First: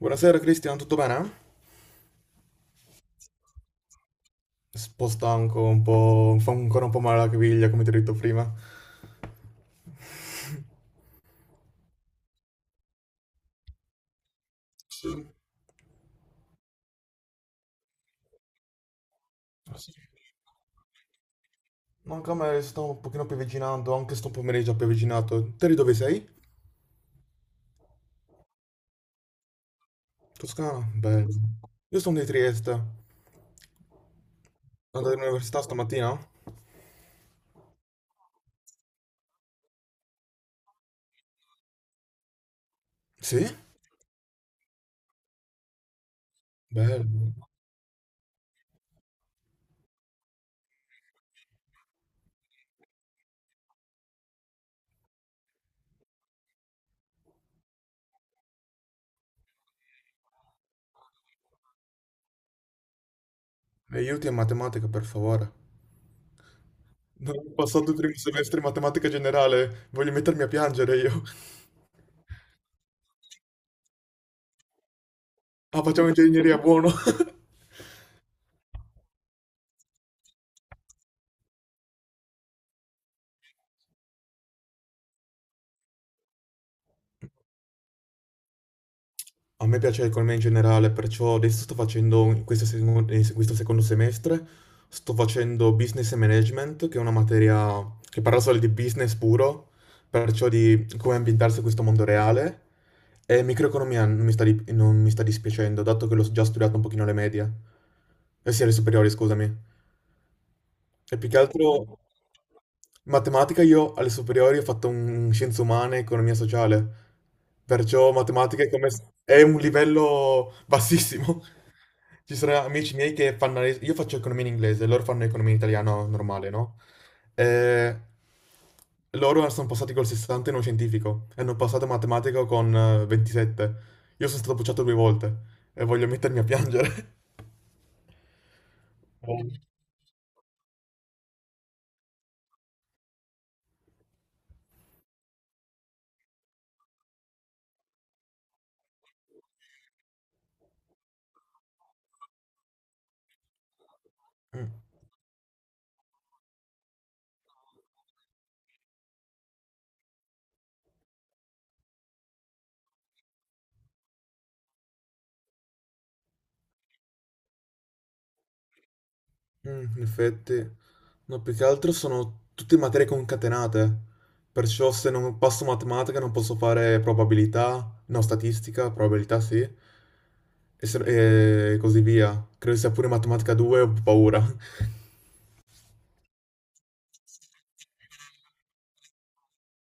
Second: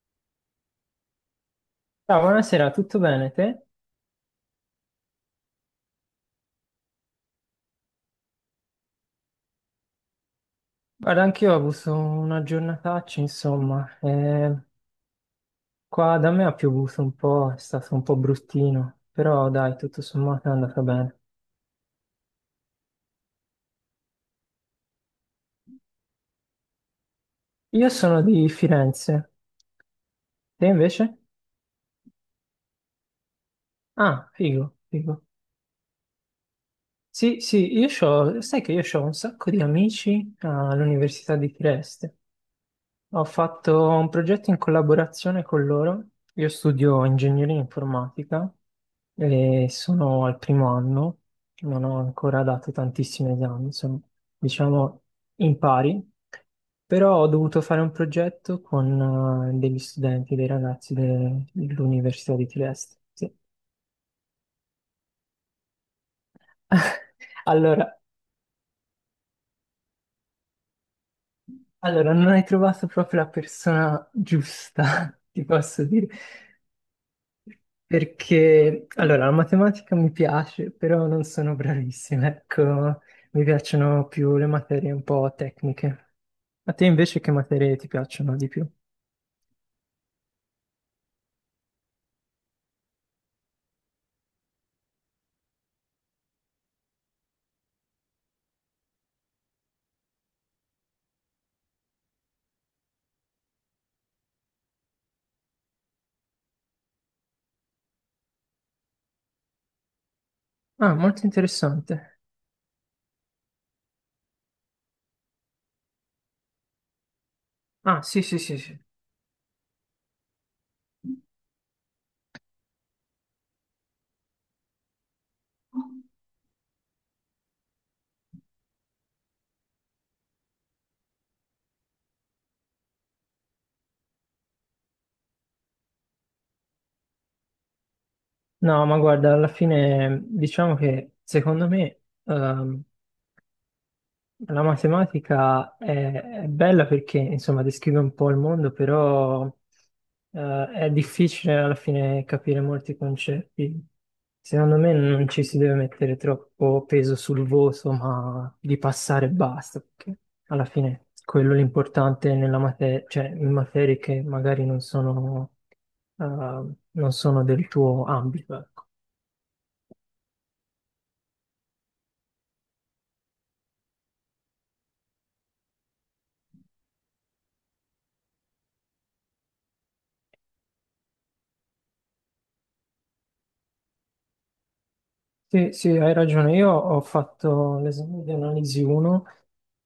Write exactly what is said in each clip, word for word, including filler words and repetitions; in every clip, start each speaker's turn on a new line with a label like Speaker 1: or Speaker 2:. Speaker 1: Buonasera Cristian, tutto bene? Un
Speaker 2: Ciao, buonasera, tutto bene te?
Speaker 1: po' stanco, un po', fa ancora un po' male la caviglia, come ti ho detto prima.
Speaker 2: Guarda, anch'io ho avuto una giornataccia, insomma. Eh,
Speaker 1: Sì,
Speaker 2: qua da me ha piovuto un po', è stato un po' bruttino, però dai,
Speaker 1: ah, sì.
Speaker 2: tutto sommato è andata bene.
Speaker 1: No, anche a me sto un pochino piovigginando, anche sto pomeriggio ha pioviginato. Te di dove sei?
Speaker 2: Io sono di Firenze, te
Speaker 1: Toscana?
Speaker 2: invece?
Speaker 1: Bello. Io sono di Trieste.
Speaker 2: Ah, figo,
Speaker 1: Andate
Speaker 2: figo.
Speaker 1: all'università stamattina?
Speaker 2: Sì, sì, io c'ho, sai che io ho un sacco di amici all'Università di Trieste. Ho
Speaker 1: Sì?
Speaker 2: fatto un progetto in collaborazione con loro. Io studio
Speaker 1: Bello.
Speaker 2: ingegneria informatica e sono al primo anno, non ho ancora dato tantissimi esami, sono diciamo in pari, però ho dovuto fare un progetto con eh, degli studenti, dei ragazzi de- dell'Università di Trieste. Sì.
Speaker 1: Mi aiuti a matematica, per favore. Non ho passato il
Speaker 2: Allora,
Speaker 1: primo semestre in matematica generale, voglio mettermi a piangere io.
Speaker 2: allora, non hai trovato proprio la persona giusta, ti
Speaker 1: Ah,
Speaker 2: posso dire.
Speaker 1: facciamo ingegneria, buono.
Speaker 2: Perché, allora, la matematica mi piace, però non sono bravissima, ecco, mi piacciono più le materie un po' tecniche. A te invece che materie ti piacciono di più?
Speaker 1: A me piace l'economia in generale, perciò adesso sto facendo un- questo, seco- eh, se- questo secondo semestre, sto facendo business e management, che è una materia che parla solo di business puro, perciò di come ambientarsi in questo mondo reale, e microeconomia non mi sta, di- non mi sta dispiacendo, dato che l'ho già studiato un pochino alle medie, eh sì, alle superiori, scusami.
Speaker 2: Ah,
Speaker 1: E
Speaker 2: molto
Speaker 1: più che altro
Speaker 2: interessante.
Speaker 1: matematica io alle superiori ho fatto un scienze umane e economia sociale,
Speaker 2: Ah,
Speaker 1: perciò
Speaker 2: sì, sì, sì,
Speaker 1: matematica è,
Speaker 2: sì.
Speaker 1: come s- è un livello bassissimo. Ci sono amici miei che fanno... le- Io faccio economia in inglese, loro fanno economia in italiano normale, no? E loro sono passati col sessanta in uno scientifico e hanno passato matematica con eh, ventisette. Io sono stato bocciato due volte e voglio mettermi a piangere.
Speaker 2: No, ma guarda,
Speaker 1: Oh.
Speaker 2: alla fine diciamo che secondo me ehm, la matematica è, è bella perché, insomma, descrive un po' il mondo, però eh, è difficile alla fine capire molti concetti.
Speaker 1: Mm.
Speaker 2: Secondo me non ci si deve mettere troppo peso sul voto, ma di passare e basta, perché alla fine quello è l'importante nella materia, cioè in materie che magari non sono, eh, non sono del tuo ambito. Ecco.
Speaker 1: Mm, in effetti, no, più che altro sono tutte materie concatenate, perciò se non passo matematica non posso fare probabilità, no, statistica, probabilità sì, e, se- e così via. Credo sia pure matematica due, ho paura.
Speaker 2: Sì, sì, hai ragione. Io ho fatto l'esame di analisi uno,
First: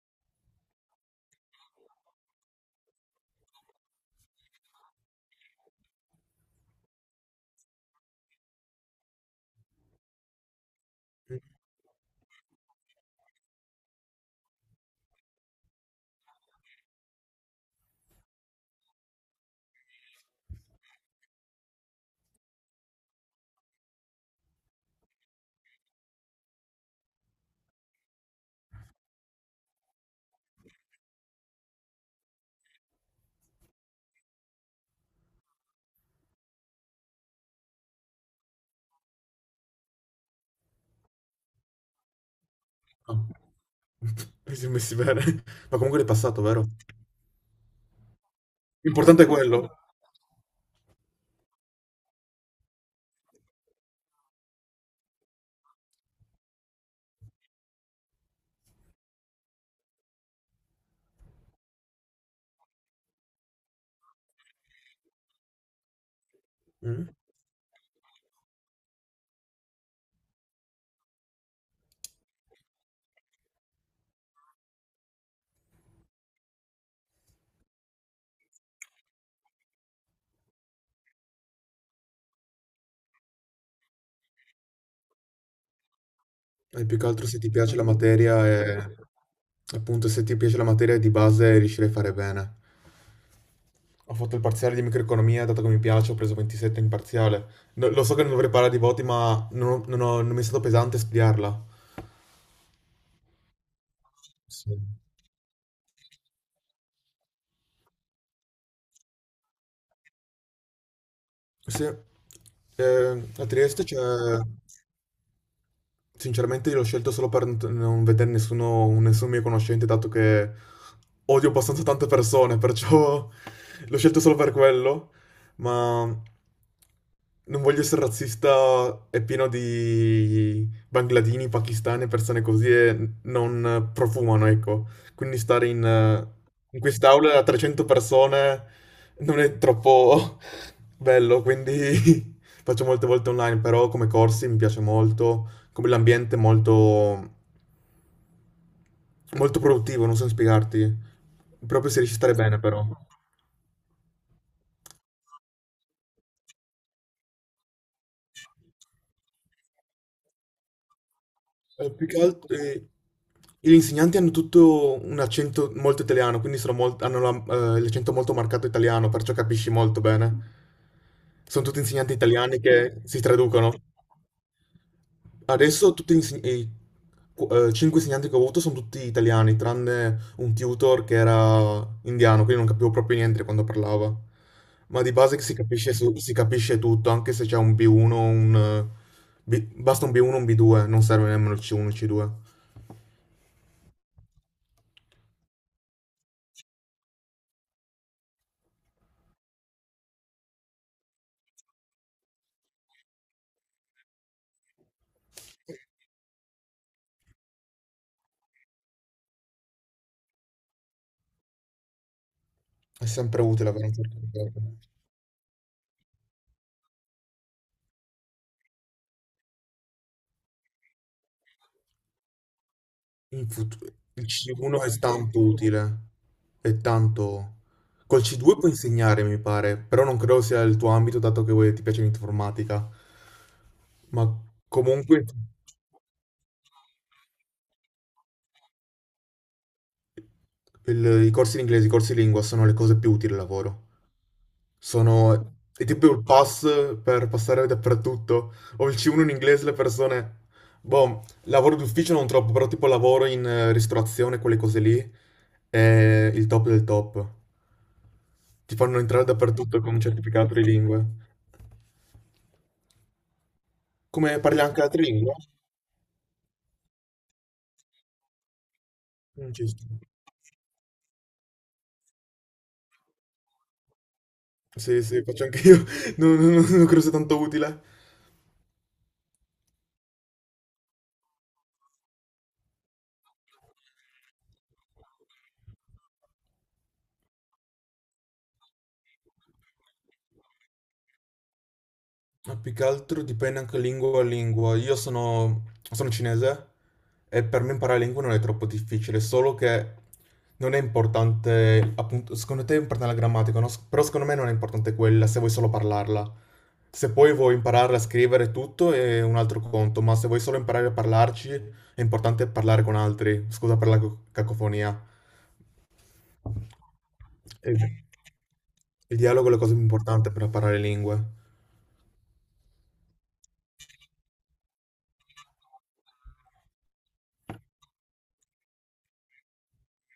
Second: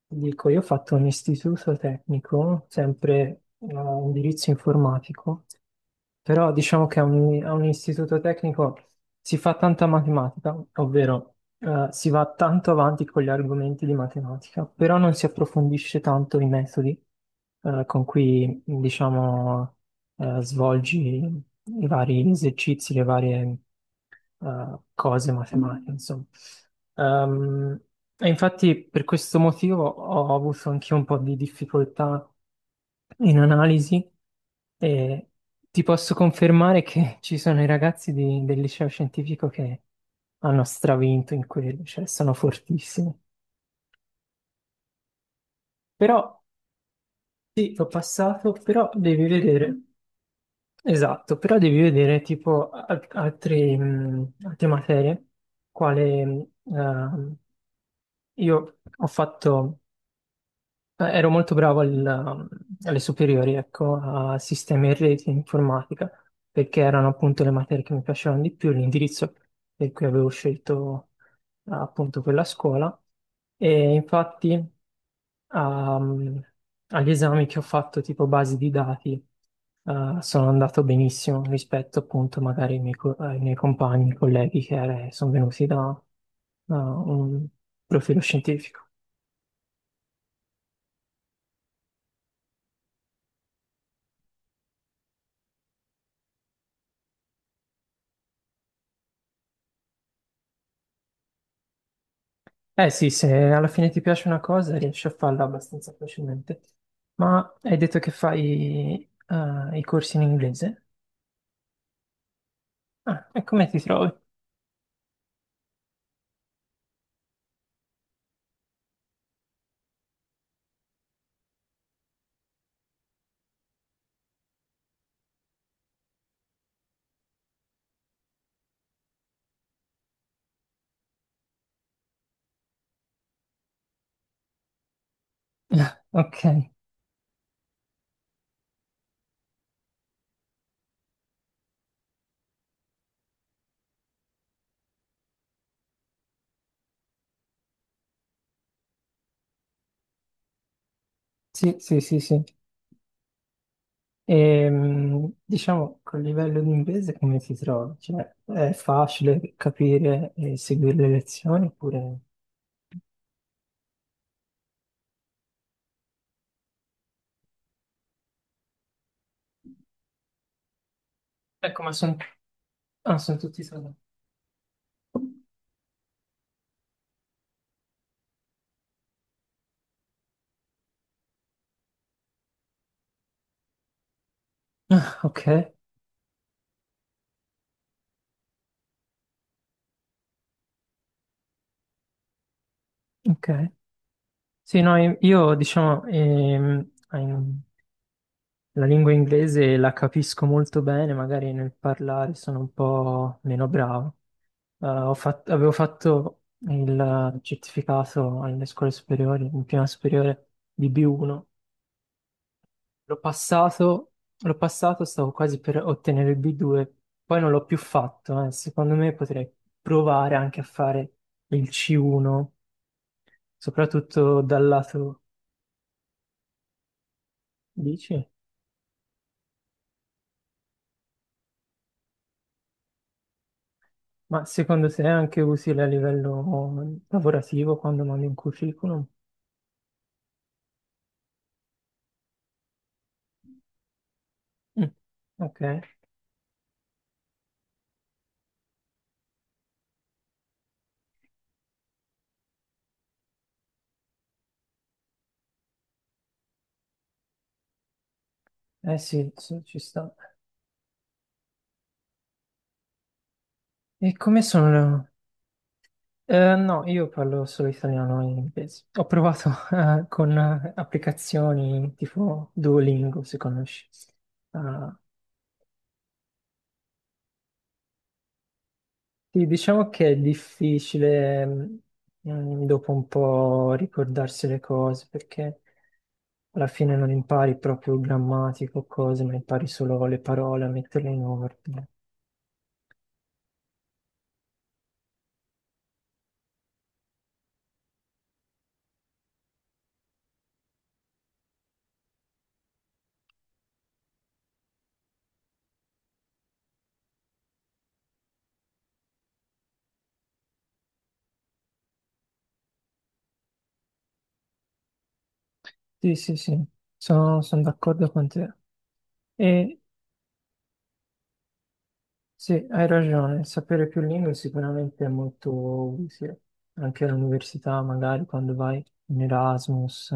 Speaker 2: ti dico, io ho fatto un istituto tecnico, sempre eh, indirizzo informatico, però diciamo che a un, a un istituto tecnico si fa tanta matematica, ovvero
Speaker 1: Mm,
Speaker 2: eh, si va tanto avanti con gli argomenti di matematica, però non si approfondisce tanto i metodi eh, con cui, diciamo, eh, svolgi i vari esercizi, le varie eh, cose matematiche, insomma. Ehm, e infatti per questo motivo ho avuto anche un po' di difficoltà in analisi e ti posso confermare che ci sono i ragazzi di- del liceo scientifico che hanno stravinto in quello, cioè sono fortissimi.
Speaker 1: No, mi sono messi bene, ma comunque l'hai
Speaker 2: Però
Speaker 1: passato, vero?
Speaker 2: sì, l'ho passato, però
Speaker 1: L'importante
Speaker 2: devi
Speaker 1: è quello.
Speaker 2: vedere, esatto, però devi vedere tipo al- altri, mh, altre materie, quale mh, ehm, io ho fatto, eh, ero molto bravo al- ehm, alle superiori, ecco, a sistemi e reti e informatica, perché
Speaker 1: Mm?
Speaker 2: erano appunto le materie che mi piacevano di più, l'indirizzo per cui avevo scelto eh, appunto quella scuola. E infatti ehm, agli esami che ho fatto tipo basi di dati eh, sono andato benissimo rispetto appunto magari ai miei, co- ai miei compagni, colleghi che eh, sono venuti da da
Speaker 1: E più che altro se
Speaker 2: un
Speaker 1: ti piace la
Speaker 2: profilo
Speaker 1: materia
Speaker 2: scientifico.
Speaker 1: e appunto se ti piace la materia di base riuscirei a fare bene. Ho fatto il parziale di microeconomia, dato che mi piace, ho preso ventisette in parziale. No- lo so che non dovrei parlare di voti, ma non, ho- non ho- non mi è stato pesante studiarla.
Speaker 2: Eh sì, se alla fine ti piace una cosa
Speaker 1: Sì.
Speaker 2: riesci a farla abbastanza facilmente. Ma hai detto che fai eh, i corsi in inglese?
Speaker 1: Sì. Eh,
Speaker 2: Ah, e
Speaker 1: a
Speaker 2: come ti
Speaker 1: Trieste c'è.
Speaker 2: trovi?
Speaker 1: Sinceramente io l'ho scelto solo per n- non vedere nessuno, nessun mio conoscente, dato che odio abbastanza tante persone, perciò l'ho scelto solo per quello, ma non voglio essere razzista, è pieno di bangladini, pakistani, persone così e non profumano, ecco. Quindi stare in, eh,
Speaker 2: Ok,
Speaker 1: in quest'aula a trecento persone non è troppo bello, quindi faccio molte volte online, però come corsi mi piace molto come l'ambiente è molto, molto produttivo, non so spiegarti,
Speaker 2: sì,
Speaker 1: proprio se
Speaker 2: sì,
Speaker 1: riesci a
Speaker 2: sì,
Speaker 1: stare
Speaker 2: sì.
Speaker 1: bene però.
Speaker 2: Ehm, diciamo, col livello di inglese come ti trovi? Cioè, è facile capire e seguire le lezioni
Speaker 1: Eh, più
Speaker 2: oppure...
Speaker 1: che altro, eh, gli insegnanti hanno tutto un accento molto italiano, quindi sono molt- hanno la- eh, l'accento molto marcato italiano, perciò capisci molto bene. Sono tutti
Speaker 2: Ecco, ma
Speaker 1: insegnanti
Speaker 2: sono
Speaker 1: italiani che si
Speaker 2: tutti
Speaker 1: traducono.
Speaker 2: italiani.
Speaker 1: Adesso tutti gli inseg- i qu- eh, cinque insegnanti che ho avuto sono tutti italiani, tranne un tutor che era indiano, quindi non capivo proprio niente quando parlava. Ma di base che
Speaker 2: Ok,
Speaker 1: si capisce, su- si capisce tutto, anche se c'è un B uno, un... eh, B- basta un B uno un B due, non serve nemmeno il C uno e il C due.
Speaker 2: ok. Sì, no, io io, diciamo, ehm, la lingua inglese la capisco molto bene, magari nel parlare sono un po' meno bravo. Eh, ho fat- avevo fatto il certificato alle scuole superiori, in prima superiore di B uno.
Speaker 1: È
Speaker 2: L'ho
Speaker 1: sempre utile avere un
Speaker 2: passato, l'ho
Speaker 1: certificato.
Speaker 2: passato, stavo quasi per ottenere il B due, poi non l'ho più fatto. Eh. Secondo me potrei provare anche a fare il C uno,
Speaker 1: In fut- il
Speaker 2: soprattutto dal
Speaker 1: C uno è
Speaker 2: lato,
Speaker 1: tanto utile, è tanto. Col
Speaker 2: dici?
Speaker 1: C due puoi insegnare, mi pare, però non credo sia il tuo ambito, dato che voi- ti piace l'informatica. Ma
Speaker 2: Ma secondo te è
Speaker 1: comunque
Speaker 2: anche utile a livello lavorativo quando mandi un curriculum?
Speaker 1: il- i corsi di inglese, i corsi di lingua sono le cose più utili al lavoro.
Speaker 2: Mm.
Speaker 1: Sono...
Speaker 2: Ok, eh
Speaker 1: È tipo il pass per passare dappertutto. Ho il C uno in inglese, le persone. Boh, lavoro d'ufficio non troppo, però tipo lavoro in eh, ristorazione, quelle cose lì, è il top del top. Ti fanno entrare
Speaker 2: sì, sì, ci
Speaker 1: dappertutto con un
Speaker 2: sta.
Speaker 1: certificato di lingue.
Speaker 2: E
Speaker 1: Come
Speaker 2: come
Speaker 1: parli anche altre
Speaker 2: sono?
Speaker 1: lingue?
Speaker 2: Eh, no, io parlo solo italiano e inglese. Ho provato
Speaker 1: Mm, ci sta.
Speaker 2: eh, con eh, applicazioni tipo Duolingo, se conosci. Ah,
Speaker 1: Sì, sì, faccio anche io. Non, non- non non credo sia tanto utile.
Speaker 2: sì, diciamo che è difficile mm, mm, dopo un po' ricordarsi le cose perché alla fine non impari proprio grammatico o cose, ma impari solo le parole a metterle in ordine.
Speaker 1: Ma più che altro dipende anche lingua a lingua. Io sono, sono cinese e per me imparare lingue non è troppo difficile, solo che non è importante, appunto, secondo te è importante la grammatica, no? S- Però secondo me non è importante quella se vuoi solo parlarla. Se poi vuoi imparare a scrivere tutto è un altro conto, ma se vuoi solo imparare a parlarci è importante parlare con altri. Scusa per la co- cacofonia.
Speaker 2: Sì, sì, sì, sono, sono
Speaker 1: Il,
Speaker 2: d'accordo con te.
Speaker 1: il dialogo è la cosa
Speaker 2: E
Speaker 1: più importante per imparare lingue.
Speaker 2: sì, hai ragione, sapere più lingue sicuramente è molto utile, anche all'università magari quando vai in Erasmus,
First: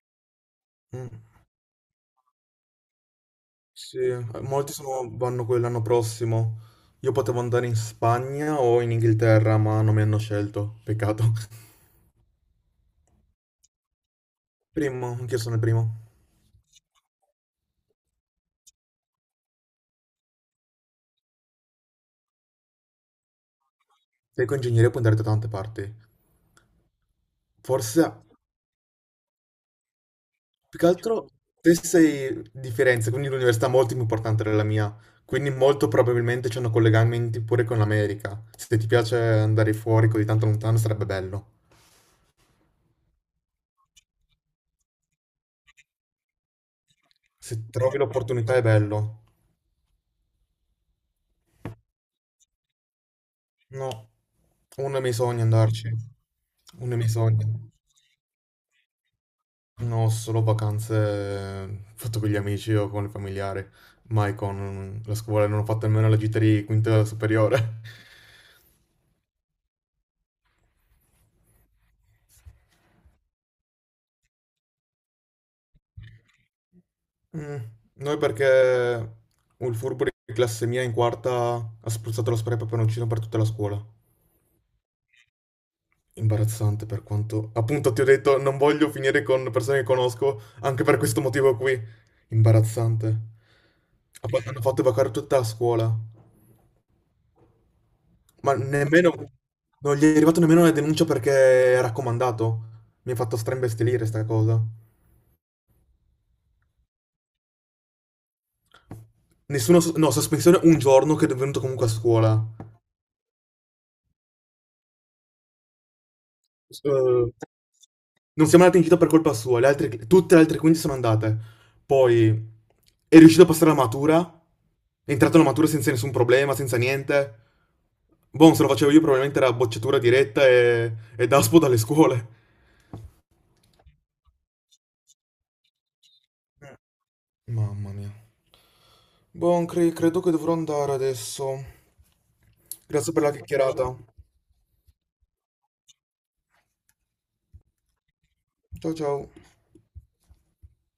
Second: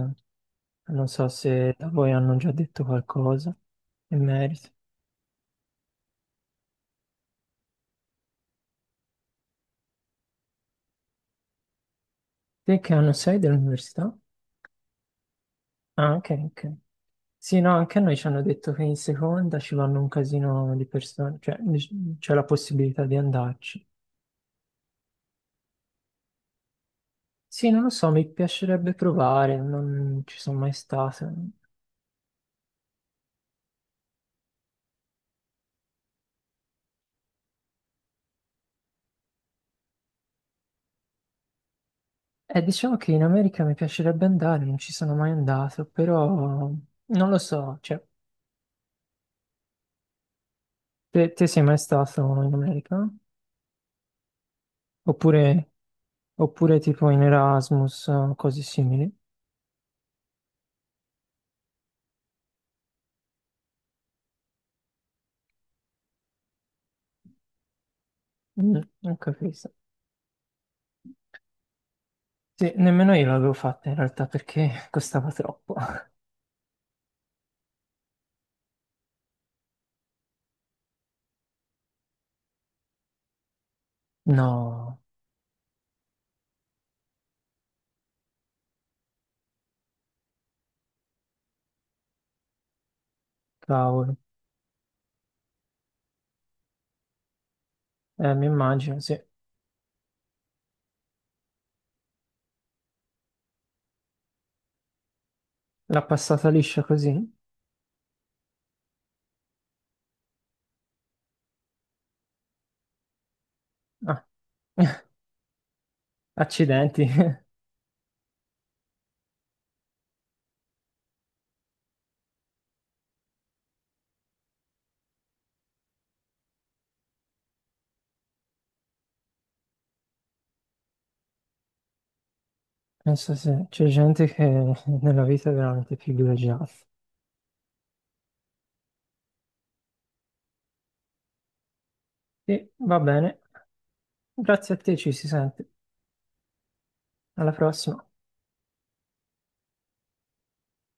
Speaker 2: non
Speaker 1: Mm.
Speaker 2: so se da voi hanno già detto qualcosa
Speaker 1: Sì,
Speaker 2: in
Speaker 1: eh,
Speaker 2: merito.
Speaker 1: molti sono- vanno quello l'anno prossimo. Io potevo andare in Spagna o in Inghilterra, ma non mi hanno scelto. Peccato.
Speaker 2: Te che anno sei dell'università?
Speaker 1: Primo, anch'io sono il primo.
Speaker 2: Ah, ok, ok. Sì, no, anche a noi ci hanno detto che in seconda ci vanno un casino di persone, cioè dic- c'è la possibilità di andarci.
Speaker 1: Sei con ingegneria puoi andare da tante parti.
Speaker 2: Sì, non lo
Speaker 1: Forse,
Speaker 2: so, mi piacerebbe provare, non ci sono mai
Speaker 1: più che
Speaker 2: stato.
Speaker 1: altro, te sei di Firenze, quindi l'università è molto più importante della mia. Quindi molto probabilmente c'hanno collegamenti pure con l'America. Se ti piace andare fuori così tanto lontano sarebbe bello.
Speaker 2: Eh, diciamo che in America mi piacerebbe andare, non ci sono mai andato, però non lo
Speaker 1: Se
Speaker 2: so,
Speaker 1: trovi
Speaker 2: cioè,
Speaker 1: l'opportunità è bello.
Speaker 2: te, te sei mai stato in America?
Speaker 1: No, uno dei miei sogni è
Speaker 2: Oppure,
Speaker 1: andarci,
Speaker 2: oppure
Speaker 1: uno dei
Speaker 2: tipo
Speaker 1: miei
Speaker 2: in
Speaker 1: sogni.
Speaker 2: Erasmus, eh, cose simili?
Speaker 1: No, solo vacanze eh, fatto con gli amici o con i familiari, mai con mm, la scuola, non ho fatto nemmeno la gita di quinta superiore.
Speaker 2: Mm, non capisco. Sì, nemmeno io l'avevo fatta in realtà perché costava troppo.
Speaker 1: Mm, Noi perché il furbo di classe mia in quarta ha spruzzato lo spray peperoncino per tutta la scuola.
Speaker 2: No,
Speaker 1: Imbarazzante per quanto. Appunto, ti ho detto, non voglio finire con persone che conosco anche per questo motivo qui. Imbarazzante.
Speaker 2: cavolo.
Speaker 1: Ha fa- Hanno fatto evacare tutta la scuola.
Speaker 2: Eh, mi
Speaker 1: Ma
Speaker 2: immagino,
Speaker 1: nemmeno.
Speaker 2: sì.
Speaker 1: Non gli è arrivata nemmeno la denuncia perché è raccomandato. Mi ha fatto straimbestialire sta cosa.
Speaker 2: L'ha passata liscia così?
Speaker 1: Nessuno... s- No, sospensione un giorno che è venuto comunque a scuola.
Speaker 2: Ah, accidenti.
Speaker 1: Eh, Non siamo andati in gita per colpa sua, le altre- tutte le altre quindici sono andate. Poi è riuscito a passare la matura, è entrato alla matura senza nessun problema, senza niente. Boh, se lo facevo io probabilmente era bocciatura diretta e, e daspo dalle scuole.
Speaker 2: Penso sì, c'è gente che nella vita è veramente privilegiata.
Speaker 1: Eh. Mamma mia. Boh, cre- credo che dovrò andare adesso.
Speaker 2: Sì, va
Speaker 1: Grazie per la
Speaker 2: bene.
Speaker 1: chiacchierata.
Speaker 2: Grazie a te, ci si sente. Alla prossima.
Speaker 1: Ciao ciao.